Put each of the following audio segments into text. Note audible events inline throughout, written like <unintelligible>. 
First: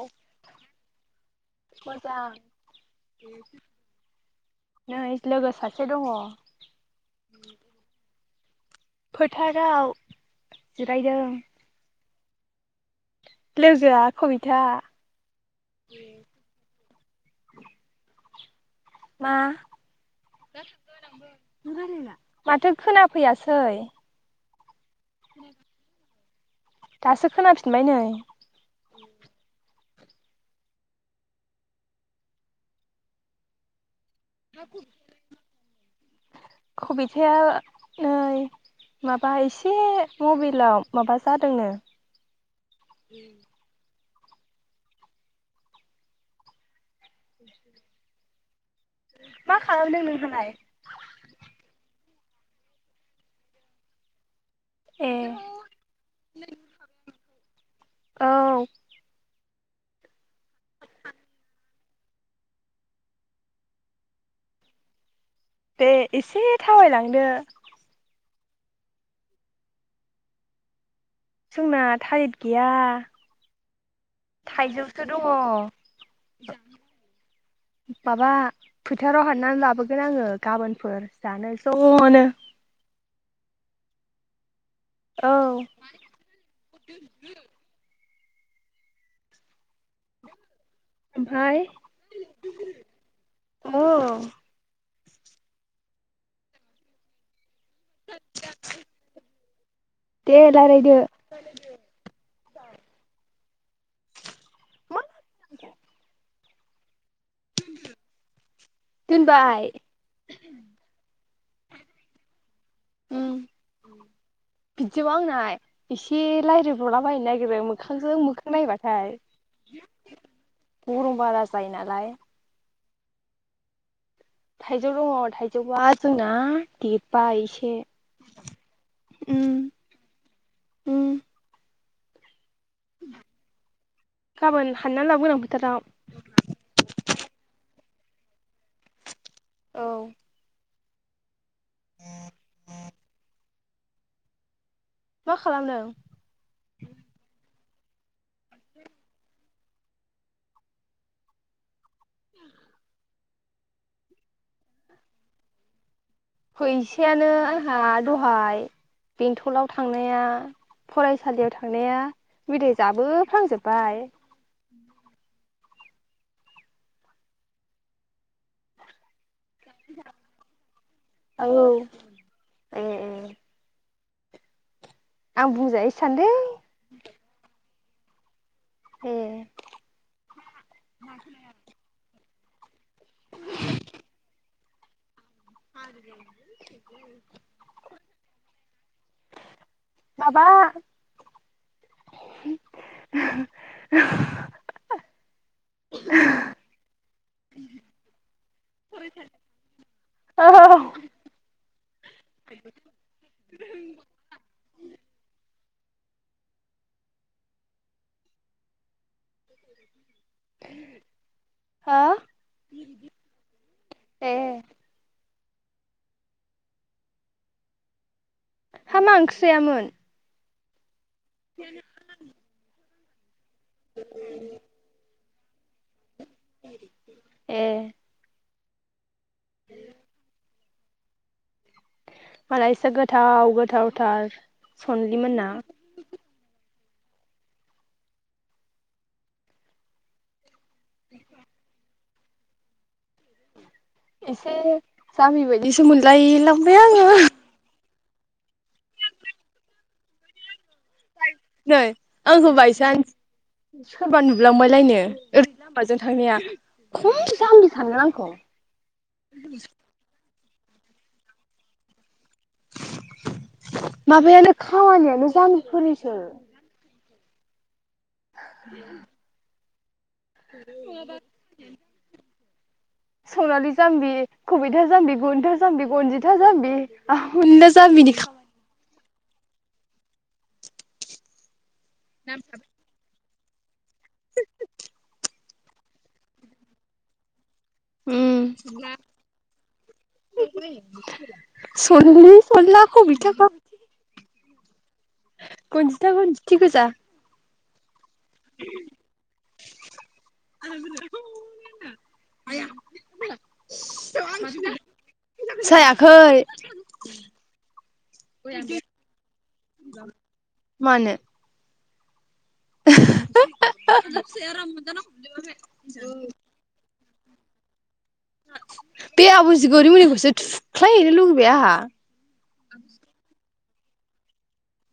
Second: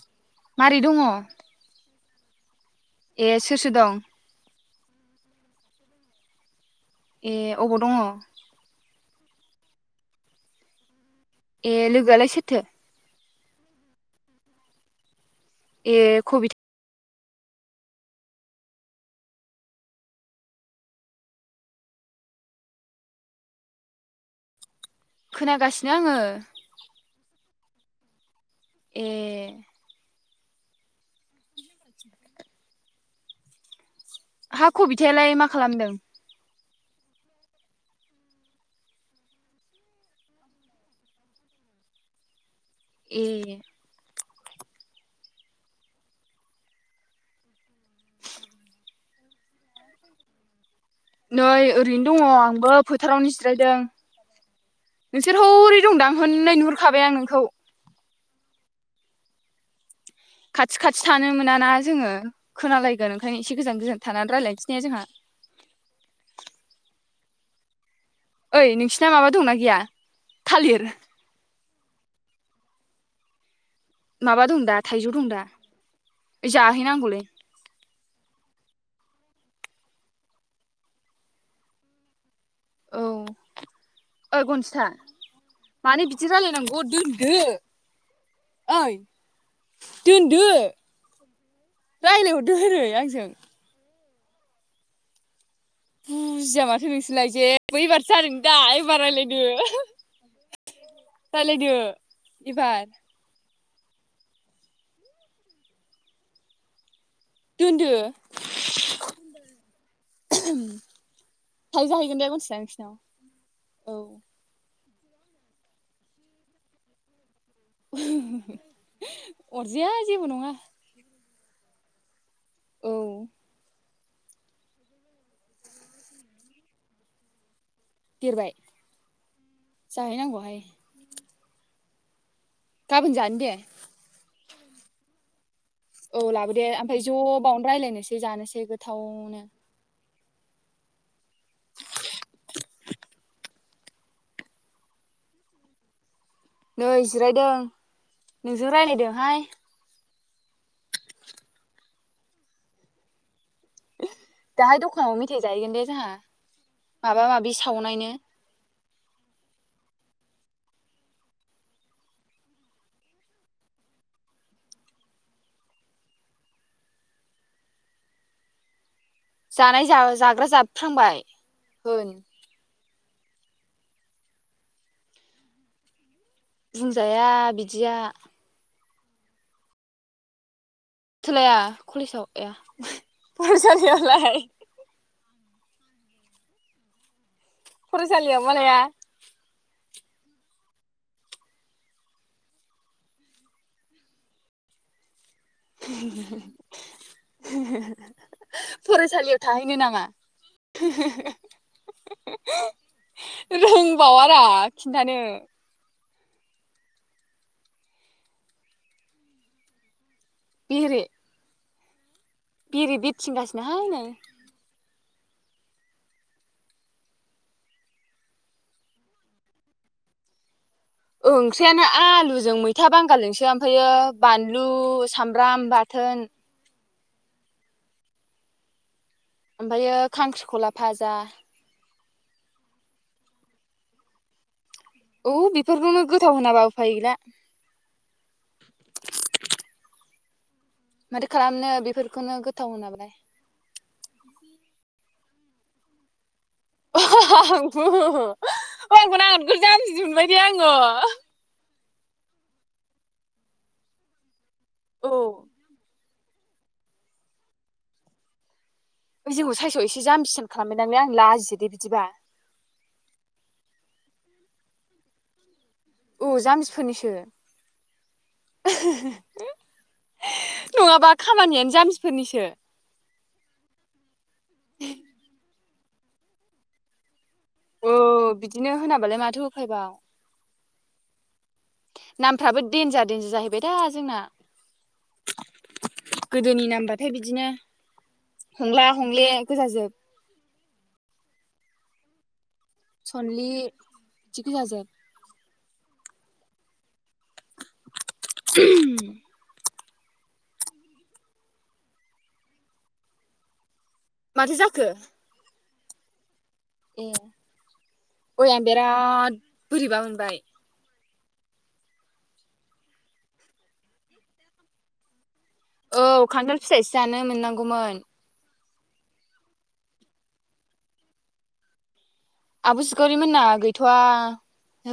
औ मारै दङ? मोजां। ए सोर-सोर दं? नै लोगो सासे दङ। ए अबाव दङ'? फोथाराव जिरायदों। ए लोगोआलाय सोरथो? लोगोआ कबिथा। ए खबिथ मा माथो खोनाफैयासै खोनागासिनो आङो। दासो खोनाफिनबाय नै। ए। ए। <unintelligible> हा कबिथायालाय मा खालामदों? खबिथाया नै माबा इसे मबाइलाव माबा जादोंनो ए। मा खालामदों नोंहालाय? नै ओरैनो दङ' आंबो फोथारावनो जिरायदों। ए नोंसोर हरै दंदां हननै नुहुरखाबाय आं नोंखौ। औ। खाथि खाथि थानो मोनाना जोङो खोनालायगोन ओंखायनो एसे गोजान गोजान थानानै रायलायनोसैने जोंहा। दे एसे थाबायलांदो। ओइ नोंसिना माबा दंना गैया थालिर? जोंना थालिद गैया। माबा दं दा थाइजौसो थाइजौ दङ दं दा ओइ जाहैनांगौलै। माबा फोथाराव हाननानै लाबोगोन आङो गाबोनफोर जानो ज'नो। औ ओइ गनसथा? औ। दि रायलायनांगौ दोनदो ओइ दोनदो। ओमफाय रायज्लायहरदो ओरै आंजों अ। बुजिया माथो नोंसोरलाय जे एबारसो जादों दा एबार रायलायदो। रायलायदो एबार। दोनदो। दोनबाय <unintelligible> थाइजौ जाहैगोन दे <unintelligible> नोंसिनाव औ। बिदियाव आंनाय एसे लायरायब्रलाबायनो नायगिरो <unintelligible> मोखांजों मोखां नायबाथाय अरजाया जेबो नङा गरम बारा जायो नालाय। औ थाइजौ दङ' थाइजौआ जोंना देदबाय एसे। देरबाय जाहैनांगौहाय। ओम। गाबोन जानो दे गाबोन हाननानै लाबोगोन आं फोथाराव। औ लाबो दे ओमफ्राय ज' बावनो रायलायनोसै जानोसै गोथावनो। औ। <inaudible> मा खालामदों। नै जिरायदों नोंजों रायलायदोंहाय। दाहाय दखानाव मेथाइ जाहैगोन दे जाहा। फैसायानो आंहा दहाय बेंथलाव थांनाया फरायसालियाव थांनाया मेथाइ जाबोफ्लांजोब्बाय। जानाय जा जाग्रा जाबोफ्रांबाय होन ओम ओम। आं बुंजायोसो सान्दों। बुंजाया बिदिया। ओं। सोलाया कलेजाव आया फरायसालियावलाय <inaudible> फरायसालियाव मा लाया माबा <unintelligible> <unintelligible> फरायसालियाव थाहैनो नामा? औ रोंबावारा खिन्थानो। बेेरे। हा बेरे बिरथिंगासिनोहाय नै। ए। हा मा ओंख्रि जायामोन। ओंख्रियानो आलुजों मै मैथा बांगालजोंसो ओमफायो बानलु सामब्राम बाथोन। ए। ओमफायो खांख्रिखला भाजा। मालायसो गोथाव गोथावथार। सनलि औ मोनना बेफोरखौनो गोथाव होनाबा उफाय गैला। माथो खालामनो बेफोरखौनो गोथाव होनाबालाय। एसे जामबि बायदिसो मोनलाय लांबाय आं। आंबो ओइ आंखौ आं नोगोर जामबि मोनबाय दे आङो। नै आंखौ बायसान्स सोरबा नुलांबायलायनो औ लामाजों थांनाया खम जामबि सानगोन आंखौ। ओइ जोंखौ साइसआव एसे जामबिसियान खालामबाय दांलै आं लाजियो दे बिदिबा। माबायानो खामानियानो जामबिफोरनिसो। जामबिफोरनिसो <unintelligible> नङाबा खामानियानो जामबिफोरनिसो। सनालि जाम्बि कबिथा जाम्बि बन्था जाम्बि गनजिथा जाम्बि। औ <unintelligible> बिदिनो होनाबालाय माथो उफाइबाव नामफ्राबो देन्जार देन्जार जाहैबाय दा जोंना। गोदोनि नामबाथाय बिदिनो उम हंला हंले गोजाजोब सलि सला <unintelligible> गनजिथा गनजिथि गोजा। <unintelligible> माथो जाखो <unintelligible> जायाखै। ए। ओय आं बेराद बोरैबा मोनबाय। मानो? <inaudible> औ खान्थाल फिथायसो जानो मोननांगौमोन। बे आब'जिगरि मोननिखौसो थुख्लायहैनो लुगैबाय आहा। आब' सिखावरिमोनना गैथ'वा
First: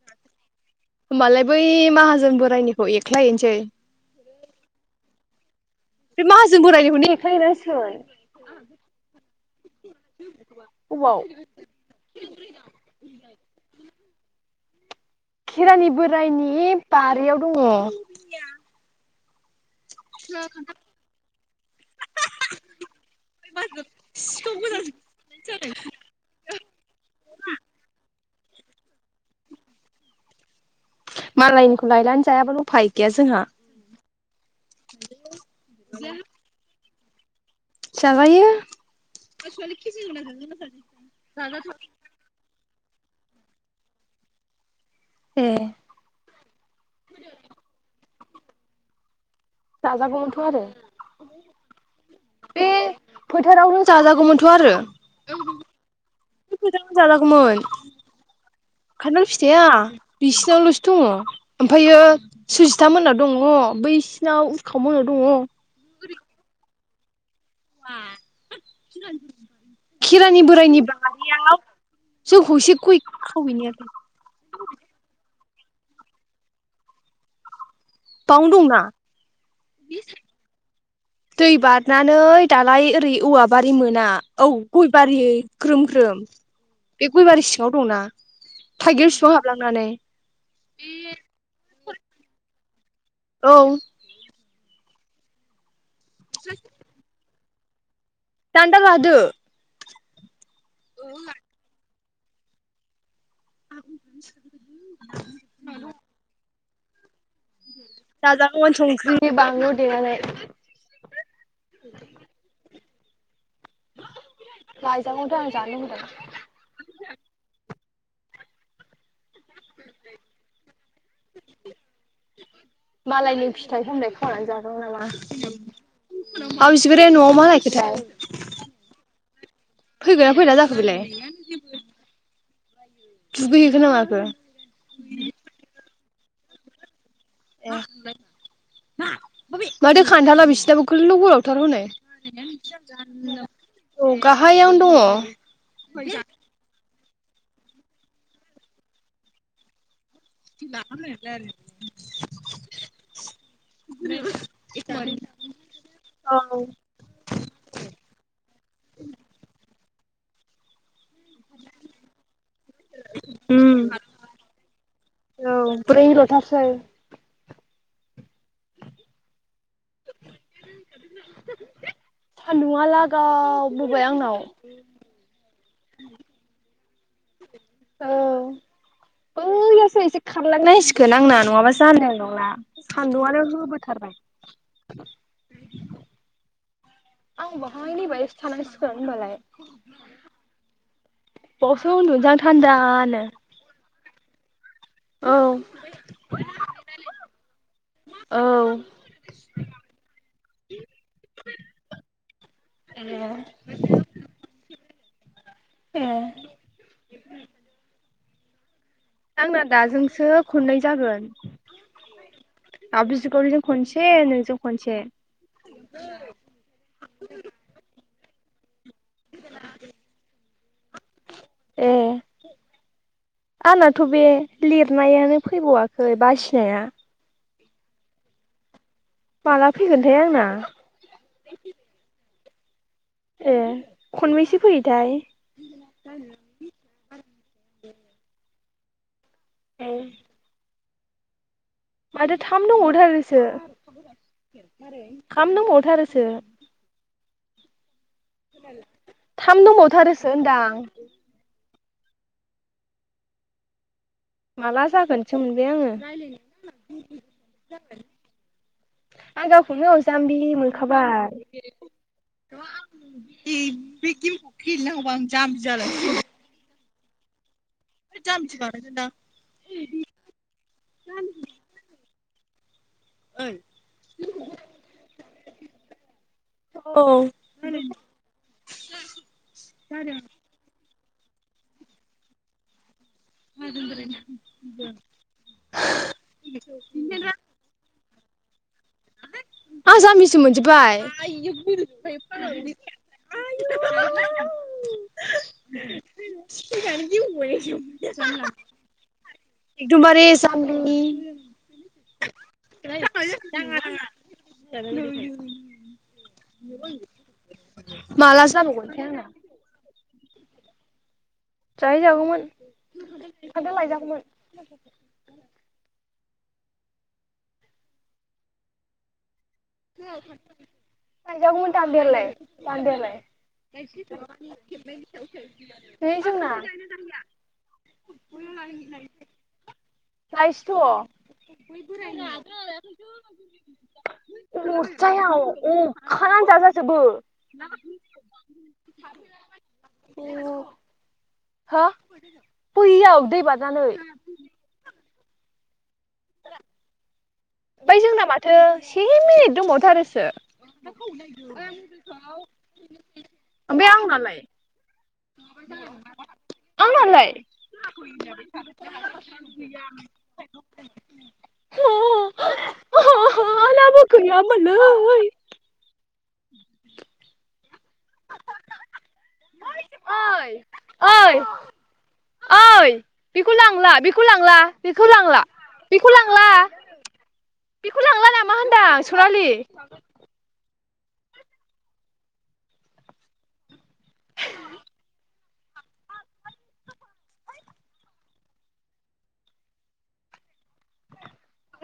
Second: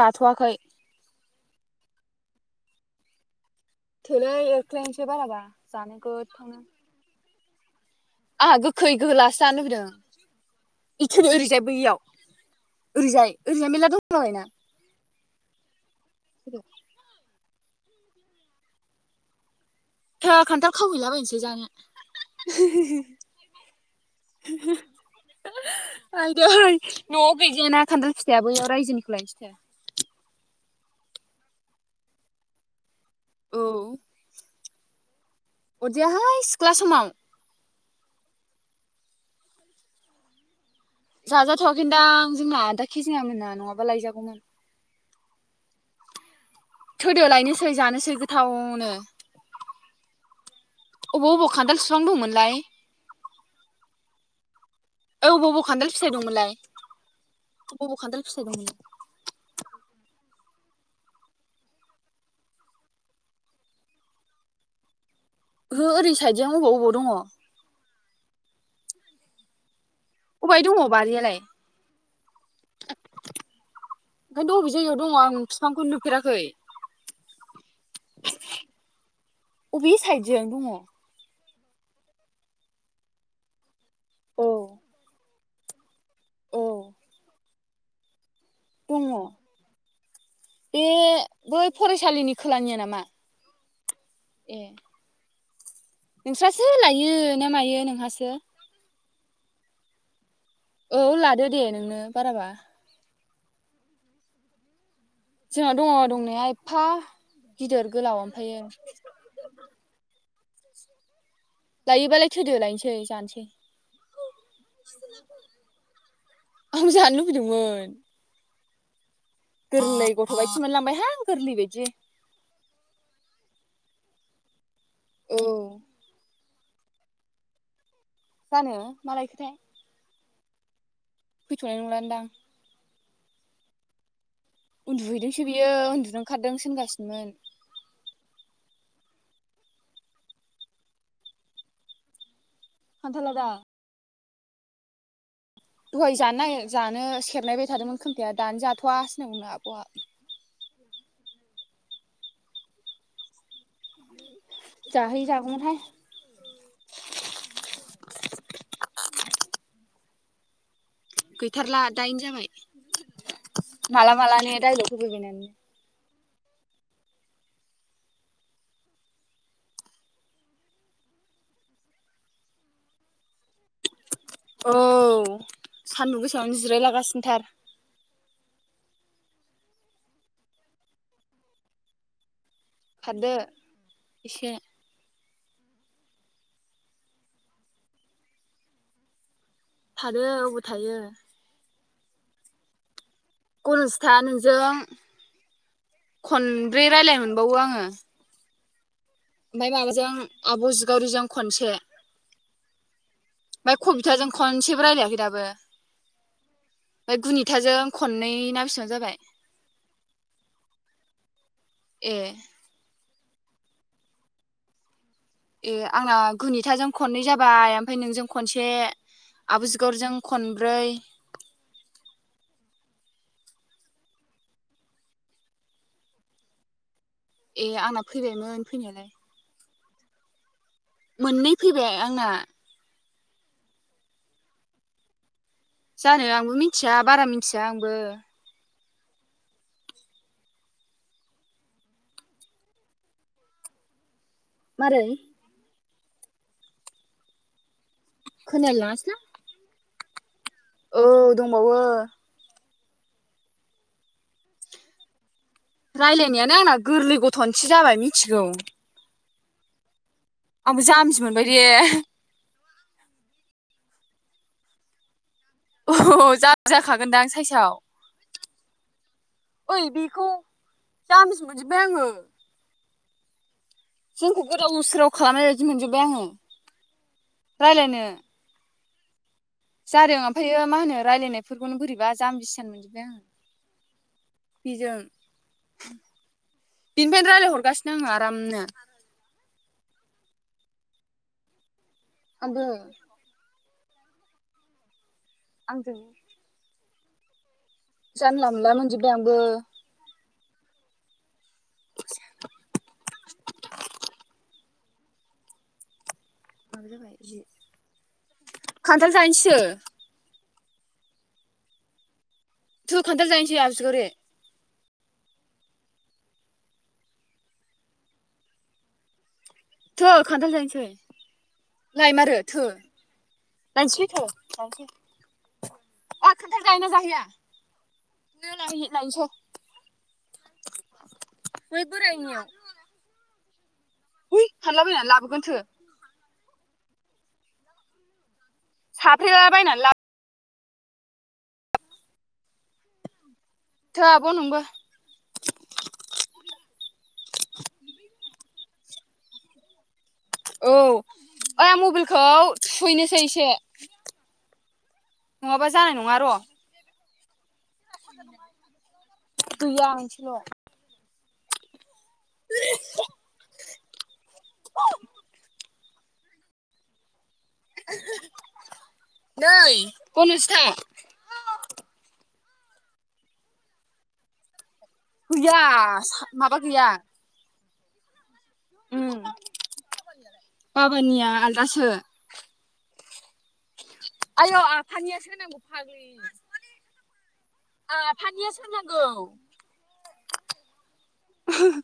राथ'वाखै। होमबालाय बै माहाजोन बोराइनिखौ एख्लायहैसै। थोलै एरख्लायनोसै बाराबा जानो बे गोथावनो माहाजोन बोरायनिखौनो एख्लायहैनांसिगोन। आंहा गोखै गोलासो जानो लुगैदों। इ अबाव थुदो ओरैजाय बैयाव ओरैजाय ओरैजाय मेला दंलाबायोना। खेरानि बोराइनि बारियाव दङ। थ खान्थाल खावहैलाबायनोसै जानो। <unintelligible> आयदै न'आव गैजायाना खान्थाल फिथाया बैयाव रायजोनिखौ लायनोसै थो। मालायनिखौ लायनानै जायाबानो उफाय गैया जोंहा। औ। अरजायाहाय सिख्ला समाव। जाजायो। जाजाथ'वाखैनदां जोंना आदा केजेङा मोनना नङाबा लायजागौमोन। ए थौदो लायनोसै जानोसै गोथावनो। जाजागौमोनथ' आरो अबाव अबाव खान्थाल फिफां दंङमोनलाय? बे फोथारावनो जाजागौमोनथ' आरो। ओ अबाव अबाव खान्थाल फिथाइ दंमोनलाय बे फोथारावनो जाजागौमोन अबाव अबाव खान्थाल फिथाइ दंमोन? खान्थाल फिथाया बिसिनावल'सो दङ। ओमफायो सुजिथा मोननाव दङ बैसिनाव उरखाव मोननाव दङ। ओहो ओरै साइडजों अबाव अबाव दङ? <unintelligible> खेरानि अबेहाय दङ बोराइनि बारियालाय बारियाव जों खनसे गय खावहैनायालाय। ओंखायनथ अबे जायगायाव दङ आं फिफांखौनो नुफेराखै। बावनो दंना अबे साइडजों दङ? दै बारनानै दालाय ओरै औवा बारि मोना औ गय बारि ग्रोम ग्रोम औ बे गयबारि सिङाव दङना। दङ बे बै फरायसालिनि खोलानिया नामा? औ। ए। नोंस्रासो लायो ना मायो नोंहासो। दानदा लादो। औ लादो दे नोंनो बाराबा। <inaudible> जोङा दङ दंनाया एफ्फा गिदोर गोलाव जाजागौमोन संख्रि बानलु देनानै। लायोबालाय थुदो लायनोसै जानोसै। लायजागौमोनथ' आं जानो लुगैदों। आंबो जानो लुगैदोंमोन। गोरलै गथ' बायदिस मोनलांबायहां गोरलै बायदि। मालायनि फिथाइ हामनाय खावनानै जादों नामा? औ। अ सिबारिआ न'आव मा लायखोथाय? जानो मा लायखोथाया। फैगोन्ना फैला जाखो बेलाय? फैथ'नाय नंलानदां। दुगैहैखोना माखो? उन्दुहैदोंसो बियो उन्दुनो ओंखारदों सो होनगासिनोमोन। <unintelligible> <inaudible> माथो खाथ्नाला बिसिनाबो गोलाव गोलावथार हनै। खान्थाला दा औ गाहायावनो दङ। दहाय जानो नागेर जानो सेरनायबाय थादोंमोन खोम्थाया दानो जाथ'वासो होनदोंमोन आब'आ। <inaudible> जाहै जागौमोनहाय <unintelligible> गैथारला दायन जाबाय माला मालानो दायल'ग होबाय बायनानै ब्रै ल'थारसै। <inaudible> सान्दुंआ लागाव बोबाय आंनाव। औ सान्दुं गोसायावनो जिरायलागासिनो थार। औ बैयासो एसे खारलांनांसिगोन आंना नङाबा जानाय नंला। खारदो सान्दुंआनो होबोथारबाय। एसे आं बहाय नै बेहायसो थानांसिगोन होनबालाय। थादो अबाव थायो। बावसो उन्दुनसां थान्दानो। गनसथा नोंजों औ खनब्रै रायलायनो मोनबावो आङो। औ। ओमफाय माबाजों आब' जिगावरिजों खनसे। ओमफाय कबिथाजों खनसेबो रायलायाखै दाबो। ए ओमफाय गुनिथाजों खननै ना बेसेबां जाबाय। आंना दाजोंसो खननोय जागोन। ए। आब' जिखावरिजों खनसे नोंजों खनसे। ए आंना गुनिथाजों खननै जाबाय ओमफ्राय नोंजों खनसे आब' जिगरिजों खनब्रै। ए आंनाथ' बे लिरनायानो फैबावाखै बासिनाया ए आंना फैबायमोन फैनायालाय। माला फैगोनथाय आंना? मोननै फैबाय आंना। ए खननबैसे फैयोथाय? जानो आंबो मिथिया बारा मिथिया आंबो। ए माथो थाम दंबावथारोसो मारै थाम दंबावथारोसो। खोनालाय लांङासैलां। थाम दंबावथारोसो होनदां। औ दंबावो। माला जागोन सो मोनबाय आङो। रायलायनायानो आंना गोरलै गथ'निसो जाबाय मिथिगौ। आं गावखौनो गाव जाम्बि आंबो जामबि मोनबाय दे मोनखाबाय ए बे गेमखौ गेलेनांगौबा आं जाम्बि औ जाम्बि जाखागोनदा आं साइसआव। जाम्बि <unintelligible> ओमफाय आङो ओइ जोंखौ गोदाव सोराव खालामनाय बायदि मोनजोब्बाय आङो औ रायज्लायनो जादों ओमफ्रायो मा होनो रायज्लायनायफोरखौनो बोरैबा जाम्बि सियान मोनजोबबाय आङो। बिजों बेनिफ्रायनो रायजलाय हरगासि नाङो आरामनो आं जाम्बिसो मोनजोब्बाय। आंबो। आयौ आंजों सिनायजानो गिबावबाय। जानला मोनला मोनजोब्बाय आंबो। एकदमबारे जाम्बि <unintelligible> माबा जाबाय जि <unintelligible> माला जाबावगोनथाय आंना। सोर? जाहैजागौमोन थौ जाहैनोसै खान्थाल आबजुगुरि लायजागौमोन। थौ खान्थाल जाहैनोसै <unintelligible> थांजागौमोन दानदायालाय लायमारो थौ दानदायालाय? लायनोसैलै थौ लायनोसै <unintelligible> बे आ जोंना <unintelligible> लायनिसै। लायसैथ' बोरायनियाव <unintelligible> बै हानलाबायनानै अरजाया लाबोगोन थौ अरखानानो जाजाजोबो। साफ्रेलाबायनानै‌ ला अ हो बैयाव दै बारनानै। अ नोंबो ओमफाय जोंना माथो से मिनिट दंबावथारोसो। औ ओइ आं मबाइलखौ थुहैनोसै <unintelligible> एसे ओमफाय आंनालाय? नङाबा जानाय नङा र'। आंनालाय <inaudible> गैया मोनसेल' <unintelligible> <inaudible> नै बनजिथा ओइ ओइ बेखौ लांला बेखौ लांला? बेखौ लांला गैया बेखौ लांला माबा गैया बेखौ लांला नामा होनदां उम सनालि? बाबानिया आलदासो। आयौ आफानियासो होननांगौ फाग्लि। आफानियासो होननांगौ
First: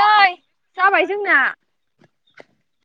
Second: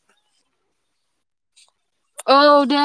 नै जाबाय जोंना। औ दे।